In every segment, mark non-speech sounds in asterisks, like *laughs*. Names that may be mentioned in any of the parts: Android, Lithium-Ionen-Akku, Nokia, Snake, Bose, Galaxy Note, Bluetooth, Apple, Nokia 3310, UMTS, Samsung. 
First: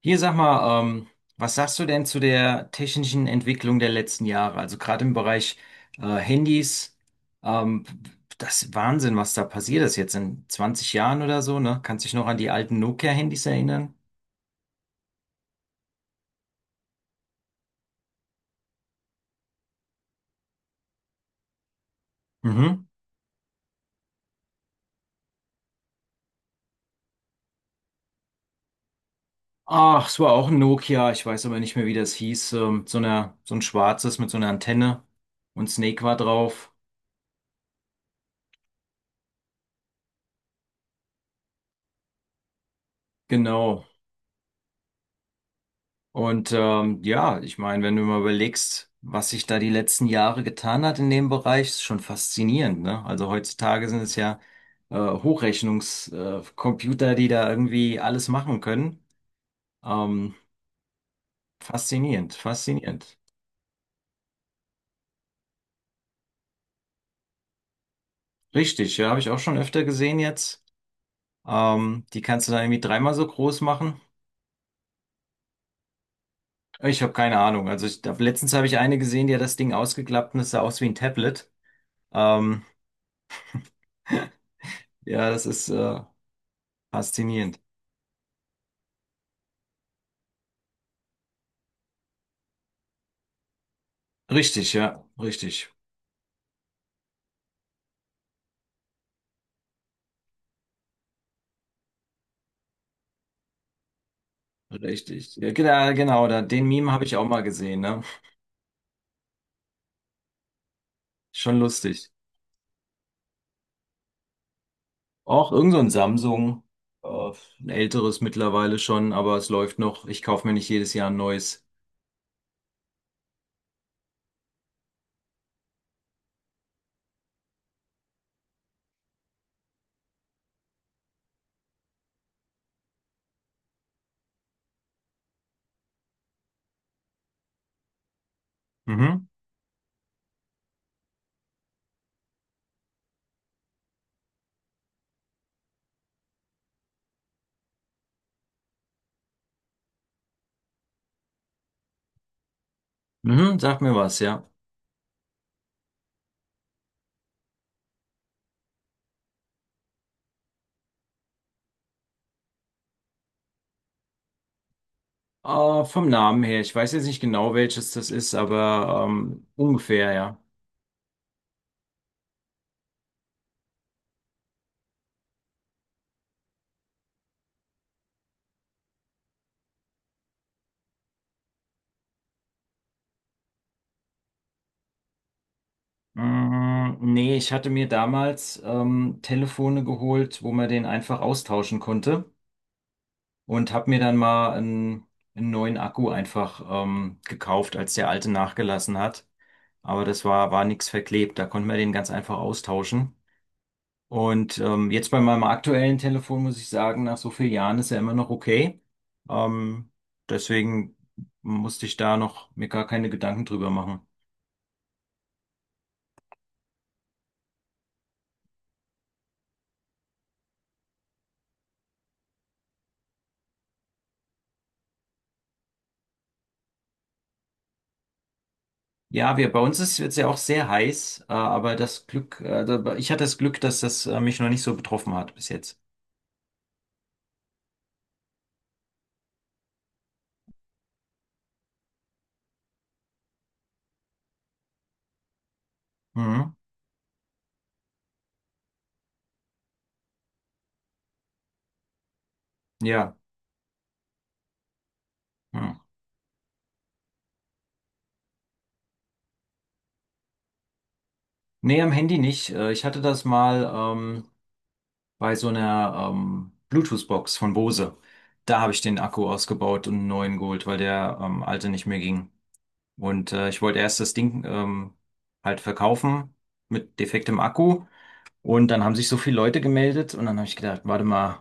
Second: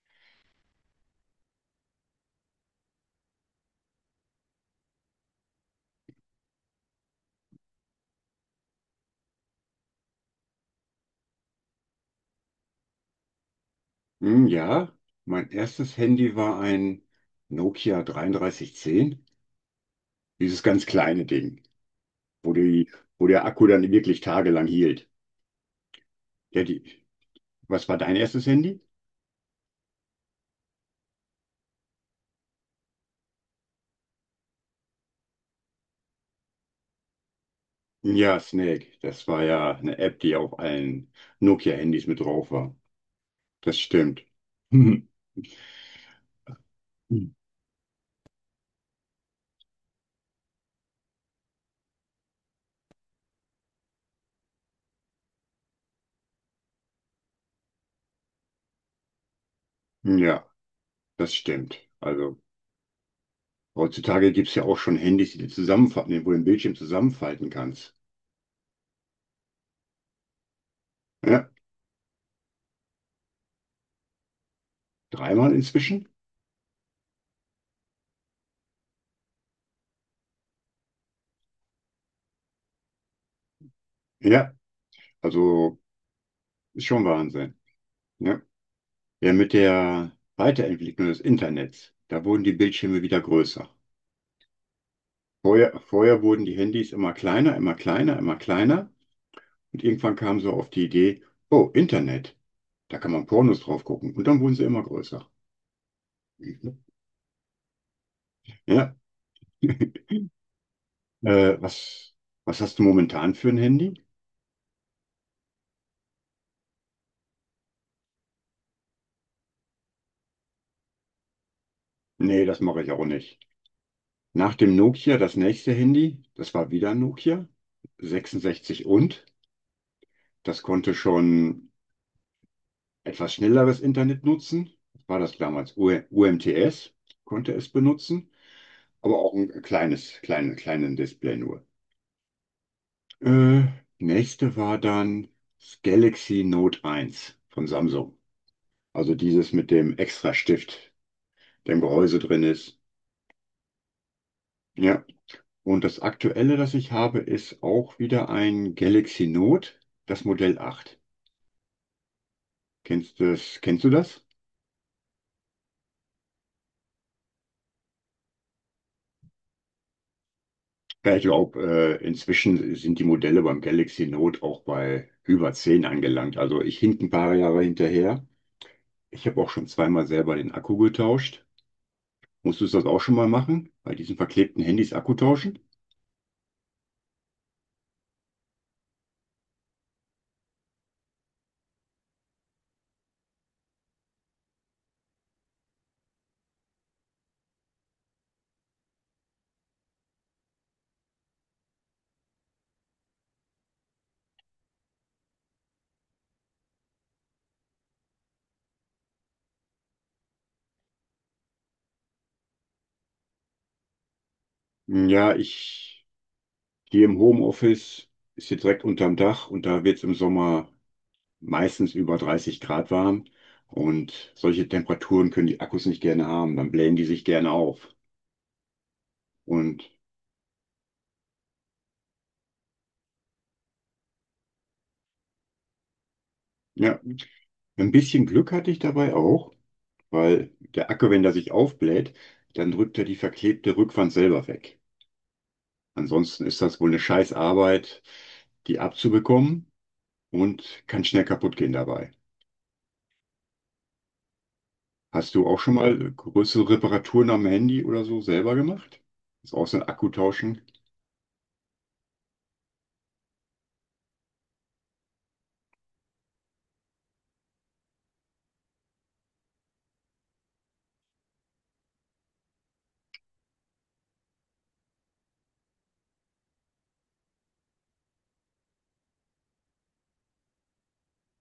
Hier sag mal, was sagst du denn zu der technischen Entwicklung der letzten Jahre? Also gerade im Bereich Handys, ähm, das ist Wahnsinn, was da passiert ist jetzt in 20 Jahren oder so, ne? Kannst dich noch an die alten Nokia-Handys erinnern? Hm, ja, mein erstes Handy war ein Nokia 3310, dieses ganz kleine Ding, wo Mhm. die, wo der Akku dann wirklich tagelang hielt. Ja, die, Was war dein erstes Handy? Ach, es war auch ein Nokia, ich weiß aber nicht mehr, wie das hieß. So einer, so ein schwarzes mit so einer Antenne und Snake war drauf. Ja, Snake, das war ja eine App, die auf allen Nokia-Handys mit drauf war. Das Genau. stimmt. *laughs* Und Hm. ja, ich meine, wenn du mal überlegst, was sich da die letzten Jahre getan hat in dem Bereich, ist schon faszinierend, ne? Also heutzutage sind es ja Hochrechnungscomputer, Computer, die da irgendwie alles machen können. Ähm, Ja, das stimmt. faszinierend, Also faszinierend. heutzutage gibt es ja auch schon Handys, die du zusammenfalten, wo du den Bildschirm zusammenfalten kannst. Richtig, ja, habe ich auch schon öfter gesehen jetzt. Ja, Die kannst du dann irgendwie dreimal so groß machen. dreimal inzwischen? Ich habe keine Ahnung. Also ich, letztens habe ich eine gesehen, die hat das Ding ausgeklappt und es sah aus wie ein Tablet. Ähm, Ja, ja, das ist also ist schon Wahnsinn. faszinierend. Ja. Ja, mit der Weiterentwicklung des Internets, da wurden die Bildschirme wieder größer. Richtig, ja, richtig, Vorher wurden die Handys immer kleiner, immer kleiner, immer kleiner. Und irgendwann kam so auf die Idee, oh, Internet, da kann man Pornos drauf gucken. Und dann wurden sie immer größer. richtig. Ja, genau, genau, da, den Meme habe ich auch mal gesehen, ne? Ja. *laughs* Äh, Schon was, lustig. Was hast du momentan für ein Handy? Auch irgend so ein Samsung, äh, ein älteres mittlerweile schon, aber es läuft noch. Ich kaufe mir nicht jedes Jahr ein neues. Nee, das mache ich auch nicht. Nach dem Nokia, das nächste Handy, das war wieder ein Nokia, 66 und. Das konnte schon etwas schnelleres Internet nutzen. Das war das damals UMTS, konnte es benutzen, aber Mhm. auch ein kleines, kleines, kleines Display nur. Äh, nächste war dann das Galaxy Note eins von Samsung. Also dieses mit dem extra Stift, der im Gehäuse drin ist. Mhm, sag mir was, ja. Ja. Und das aktuelle, das ich habe, ist auch wieder ein Galaxy Note, das Modell acht. Kennst du das, kennst du das? Vom Namen her, ich weiß jetzt nicht genau, welches das ist, aber ungefähr, ja. Ja, ich glaube, inzwischen sind die Modelle beim Galaxy Note auch bei über 10 angelangt. Also ich hink ein paar Jahre hinterher. Ich habe auch schon zweimal selber den Akku getauscht. Musstest du das auch schon mal machen? Bei diesen verklebten Handys Akku tauschen? Mm, nee, ich hatte mir damals Telefone geholt, wo man den einfach austauschen konnte. Und habe mir dann mal einen neuen Akku einfach gekauft, als der alte nachgelassen hat. Aber war nichts verklebt, da konnte man den ganz einfach austauschen. Und jetzt bei meinem aktuellen Telefon muss ich sagen, nach so vielen Jahren ist er immer noch okay. Ähm, deswegen musste ich da noch mir gar keine Gedanken drüber machen. Ja, ich hier im Homeoffice ist hier direkt unterm Dach und da wird es im Sommer meistens über 30 Grad warm. Und solche Temperaturen können die Akkus nicht gerne haben. Dann blähen die sich gerne auf. Ja, bei uns Und ist es ja auch sehr heiß, aber das Glück, ich hatte das Glück, dass das mich noch nicht so betroffen hat bis jetzt. ja, ein bisschen Glück hatte ich dabei auch, weil der Akku, wenn der sich aufbläht, dann drückt er die verklebte Rückwand selber weg. Ansonsten Mhm. ist das wohl eine scheiß Arbeit, die abzubekommen, und kann schnell kaputt gehen dabei. Ja. Hast du auch schon Mhm. mal größere Reparaturen am Handy oder so selber gemacht? Ist auch so ein Akku tauschen. Nee, am Handy nicht. Ich hatte das mal bei so einer Bluetooth-Box von Bose. Da habe ich den Akku ausgebaut und einen neuen geholt, weil der alte nicht mehr ging. Und ich wollte erst das Ding halt verkaufen mit defektem Akku. Und dann haben sich so viele Leute gemeldet und dann habe ich gedacht, warte mal,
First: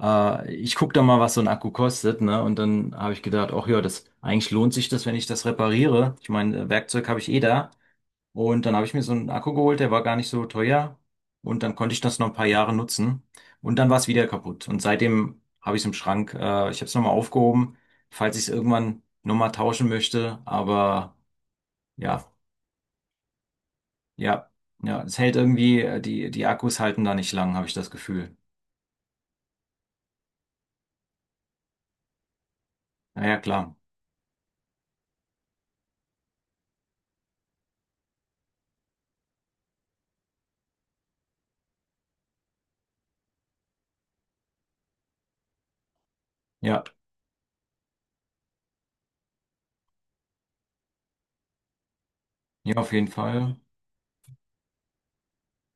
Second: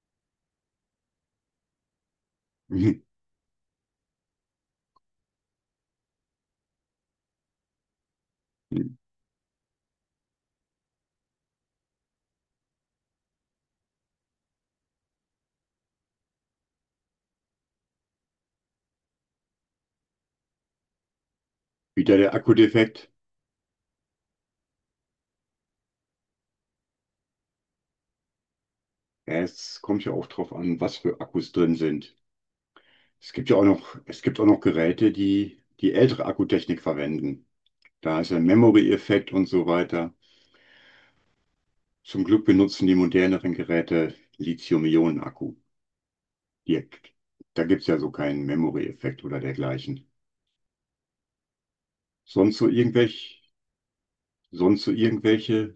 ich gucke doch mal, was so ein Akku kostet, ne? Und dann *laughs* habe ich gedacht, ach ja, das eigentlich lohnt sich das, wenn ich das repariere. Ich meine, Werkzeug habe ich eh da. Und dann habe ich mir so einen Akku geholt, der war gar nicht so teuer. Und dann konnte ich das noch ein paar Jahre nutzen. Und dann war es wieder kaputt. Und seitdem habe ich es im Schrank. Ich habe es nochmal aufgehoben, falls ich es irgendwann nochmal tauschen möchte. Aber Wieder ja, der Akku defekt. ja, ja, es hält irgendwie, die Akkus halten da nicht lang, habe ich das Gefühl. Ja, es kommt ja auch drauf an, was für Akkus drin sind. Es Naja, gibt ja auch klar. noch, es gibt auch noch Geräte, die die ältere Akkutechnik verwenden. Da ist ein Memory-Effekt und so weiter. Zum Glück benutzen die moderneren Geräte Lithium-Ionen-Akku Ja, direkt. Da gibt's ja so keinen Memory-Effekt oder dergleichen. Sonst so ja, auf jeden irgendwelche, Fall. sonst so irgendwelche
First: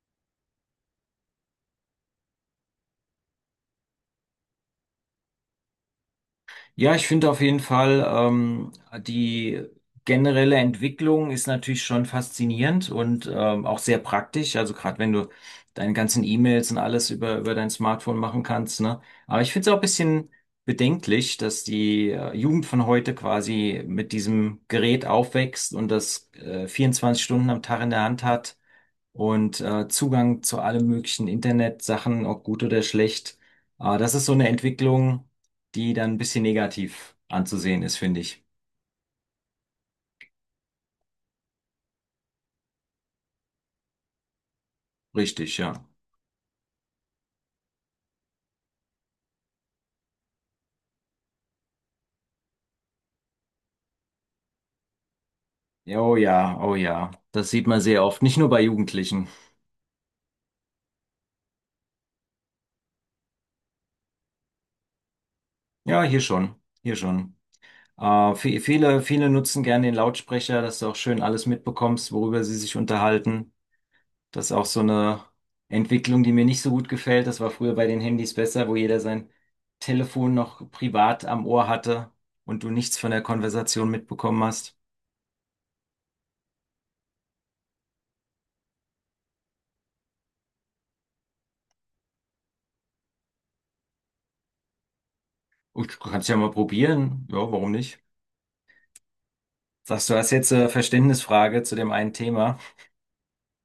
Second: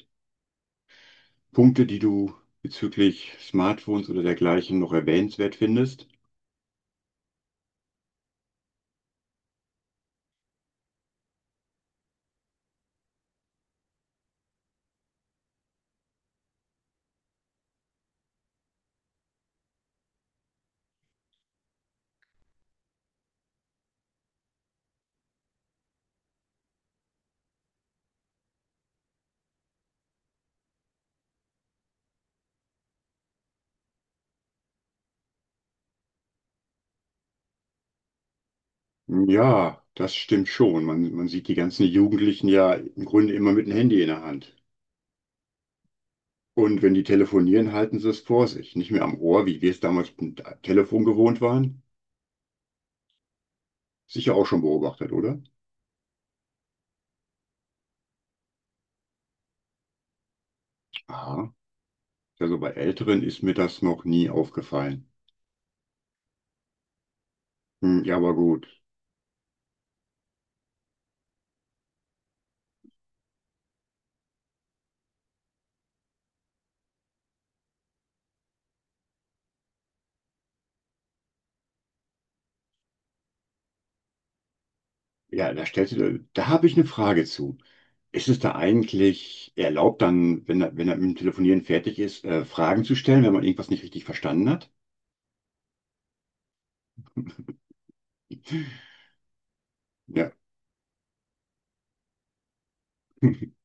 Punkte, die du bezüglich Smartphones oder dergleichen noch erwähnenswert findest? Ja, ich finde auf jeden Fall, die generelle Entwicklung ist natürlich schon faszinierend und auch sehr praktisch. Also gerade wenn du deine ganzen E-Mails und alles über dein Smartphone machen kannst, ne? Aber ich finde es auch ein bisschen bedenklich, dass die Jugend von heute quasi mit diesem Gerät aufwächst und das 24 Stunden am Tag in der Hand hat und Zugang zu allen möglichen Internetsachen, ob gut oder schlecht. Das ist so eine Entwicklung, die dann ein bisschen negativ anzusehen ist, finde ich. Ja, das stimmt schon. Man sieht die ganzen Jugendlichen ja im Grunde immer mit dem Handy in der Hand. Richtig, ja. Und wenn die telefonieren, halten sie es vor sich. Nicht mehr am Ohr, wie wir es damals mit dem Telefon gewohnt waren. Sicher auch schon beobachtet, oder? Ja, oh ja, oh ja. Das sieht man sehr oft, nicht nur bei Jugendlichen. Aha. Also bei Älteren ist mir das noch nie aufgefallen. Ja, hier schon, hier schon. Äh, Hm, ja, aber gut. viele, viele nutzen gerne den Lautsprecher, dass du auch schön alles mitbekommst, worüber sie sich unterhalten. Das ist auch so eine Entwicklung, die mir nicht so gut gefällt. Das war früher bei den Handys besser, wo jeder sein Telefon noch privat am Ohr hatte und du nichts von der Konversation mitbekommen hast. Da habe ich eine Frage zu. Ist es da eigentlich erlaubt, dann, wenn er mit dem Telefonieren fertig ist, Fragen zu stellen, wenn man irgendwas nicht richtig verstanden hat? Oh, du kannst ja mal probieren. Ja, warum nicht? Sagst du, hast Ja. jetzt eine Verständnisfrage zu dem einen Thema? *laughs*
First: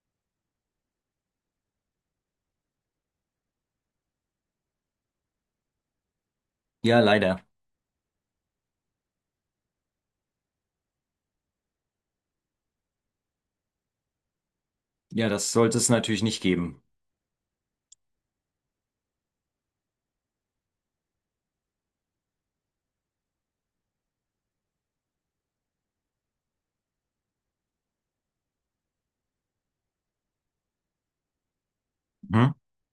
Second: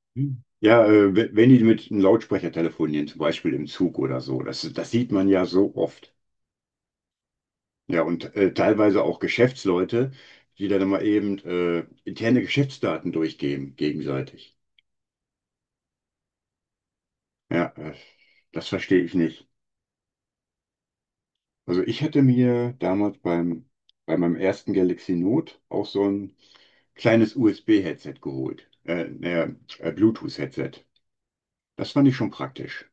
Ja, wenn die mit einem Lautsprecher telefonieren, zum Beispiel im Zug oder so, das sieht man ja so oft. Ja, leider. Ja, und teilweise auch Geschäftsleute, die dann mal eben interne Geschäftsdaten durchgeben, gegenseitig. Ja, das sollte es natürlich nicht geben. Ja, äh, Das verstehe ich nicht. Also ich hätte mir bei meinem ersten Galaxy Note auch so ein kleines Bluetooth-Headset Das fand ich schon Hm? praktisch.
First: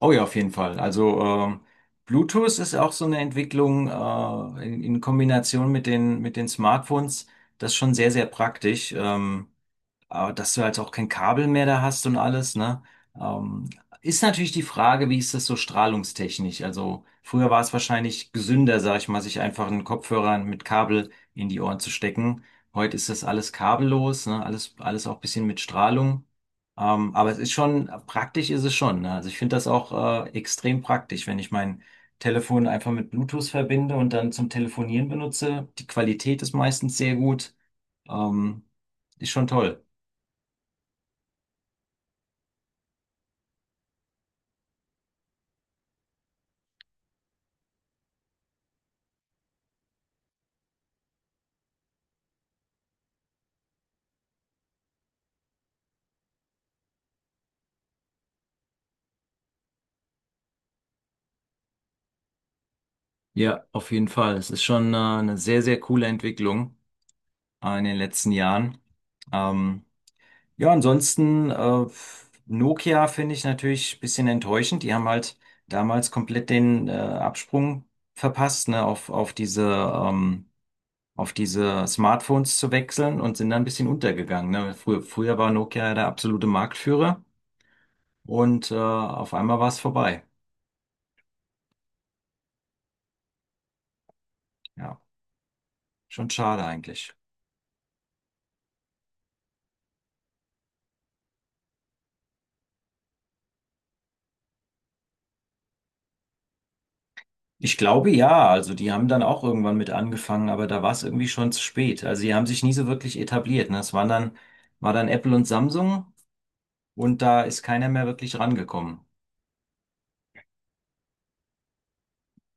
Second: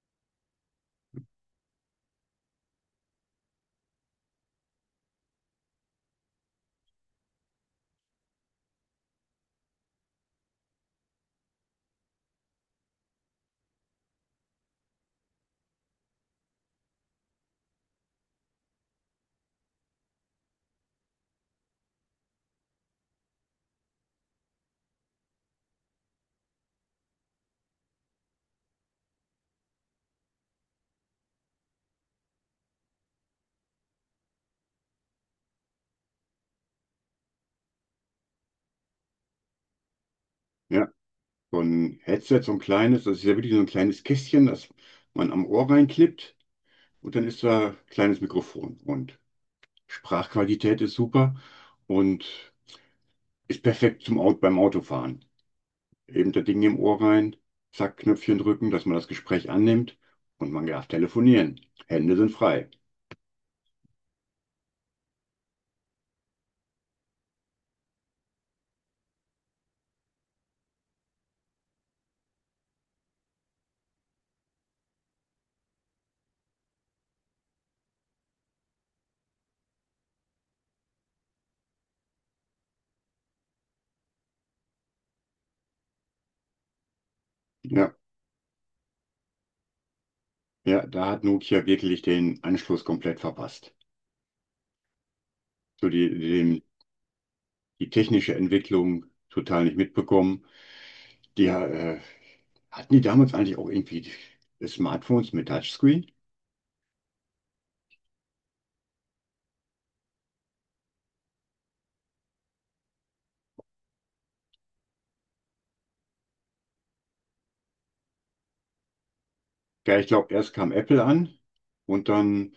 Oh ja, auf jeden Fall. Also Bluetooth ist auch so eine Entwicklung in Kombination mit mit den Smartphones. Das ist schon sehr, sehr praktisch. Aber dass du halt auch kein Kabel mehr da hast und alles, ne? Ähm, ist natürlich die Frage, wie ist das so strahlungstechnisch? Also früher war es wahrscheinlich gesünder, sag ich mal, sich einfach einen Kopfhörer mit Kabel in die Ohren zu stecken. Heute ist das alles kabellos, ne? Alles, alles auch ein bisschen mit Strahlung. Aber es ist schon, praktisch ist es schon, ne? Also ich finde das auch extrem praktisch, wenn ich mein Telefon einfach mit Bluetooth verbinde und dann zum Telefonieren benutze. Die Qualität ist meistens sehr gut. Ähm, ist schon toll. Ja, so ein Headset, so ein kleines, das ist ja wirklich so ein kleines Kästchen, das man am Ohr reinklippt, und dann ist da ein kleines Mikrofon. Und Sprachqualität ist super und ist perfekt zum Auto, beim Autofahren. Eben der Ding im Ohr rein, zack, Knöpfchen drücken, dass man das Gespräch annimmt, und man darf telefonieren. Hände sind frei. Ja, auf jeden Fall. Es ist schon eine sehr, sehr coole Entwicklung in den letzten Jahren. Ähm, ja, ansonsten, Nokia finde ich natürlich ein bisschen enttäuschend. Die haben halt damals komplett den Absprung verpasst, ne, ähm, auf diese Smartphones zu wechseln und sind dann ein bisschen untergegangen. Ne? Früher, früher war Nokia ja der absolute Marktführer Ja, und auf einmal war es vorbei. ja, da hat Nokia wirklich den Anschluss komplett verpasst. Ja, So die, schon die, schade eigentlich. Die technische Entwicklung total nicht mitbekommen. Die, äh, Hatten die damals eigentlich auch irgendwie Smartphones mit Touchscreen? Ich glaube ja, also die haben dann auch irgendwann mit angefangen, aber da war es irgendwie schon zu spät. Also die haben sich nie so wirklich etabliert. Ne? Es waren war dann Apple und Samsung und da ist keiner mehr wirklich rangekommen. Ja, ich glaube, erst kam Apple an, und dann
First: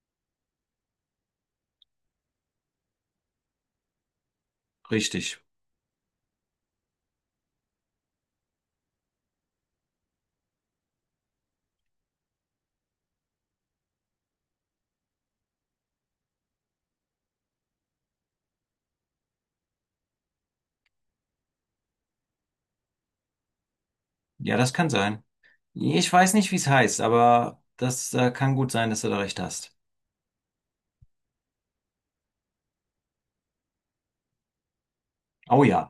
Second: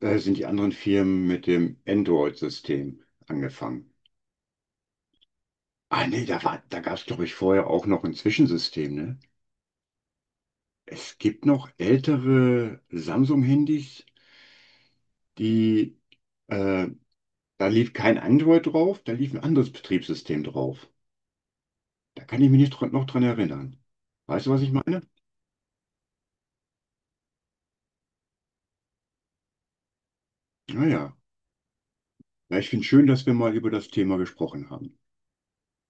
sind die anderen Firmen mit dem Android-System angefangen. Richtig. Ah nee, da gab es, glaube ich, vorher auch noch ein Zwischensystem, ne? Es gibt noch ältere Samsung-Handys, die, äh, da lief kein Android drauf, da lief ein anderes Betriebssystem drauf. Da kann ich mich nicht noch dran erinnern. Weißt du, Ja, was ich das kann meine? sein. Ich weiß nicht, wie es heißt, aber das kann gut sein, dass du da recht hast. Naja, ja, ich finde es schön, dass wir mal über das Thema gesprochen haben. Oh ja.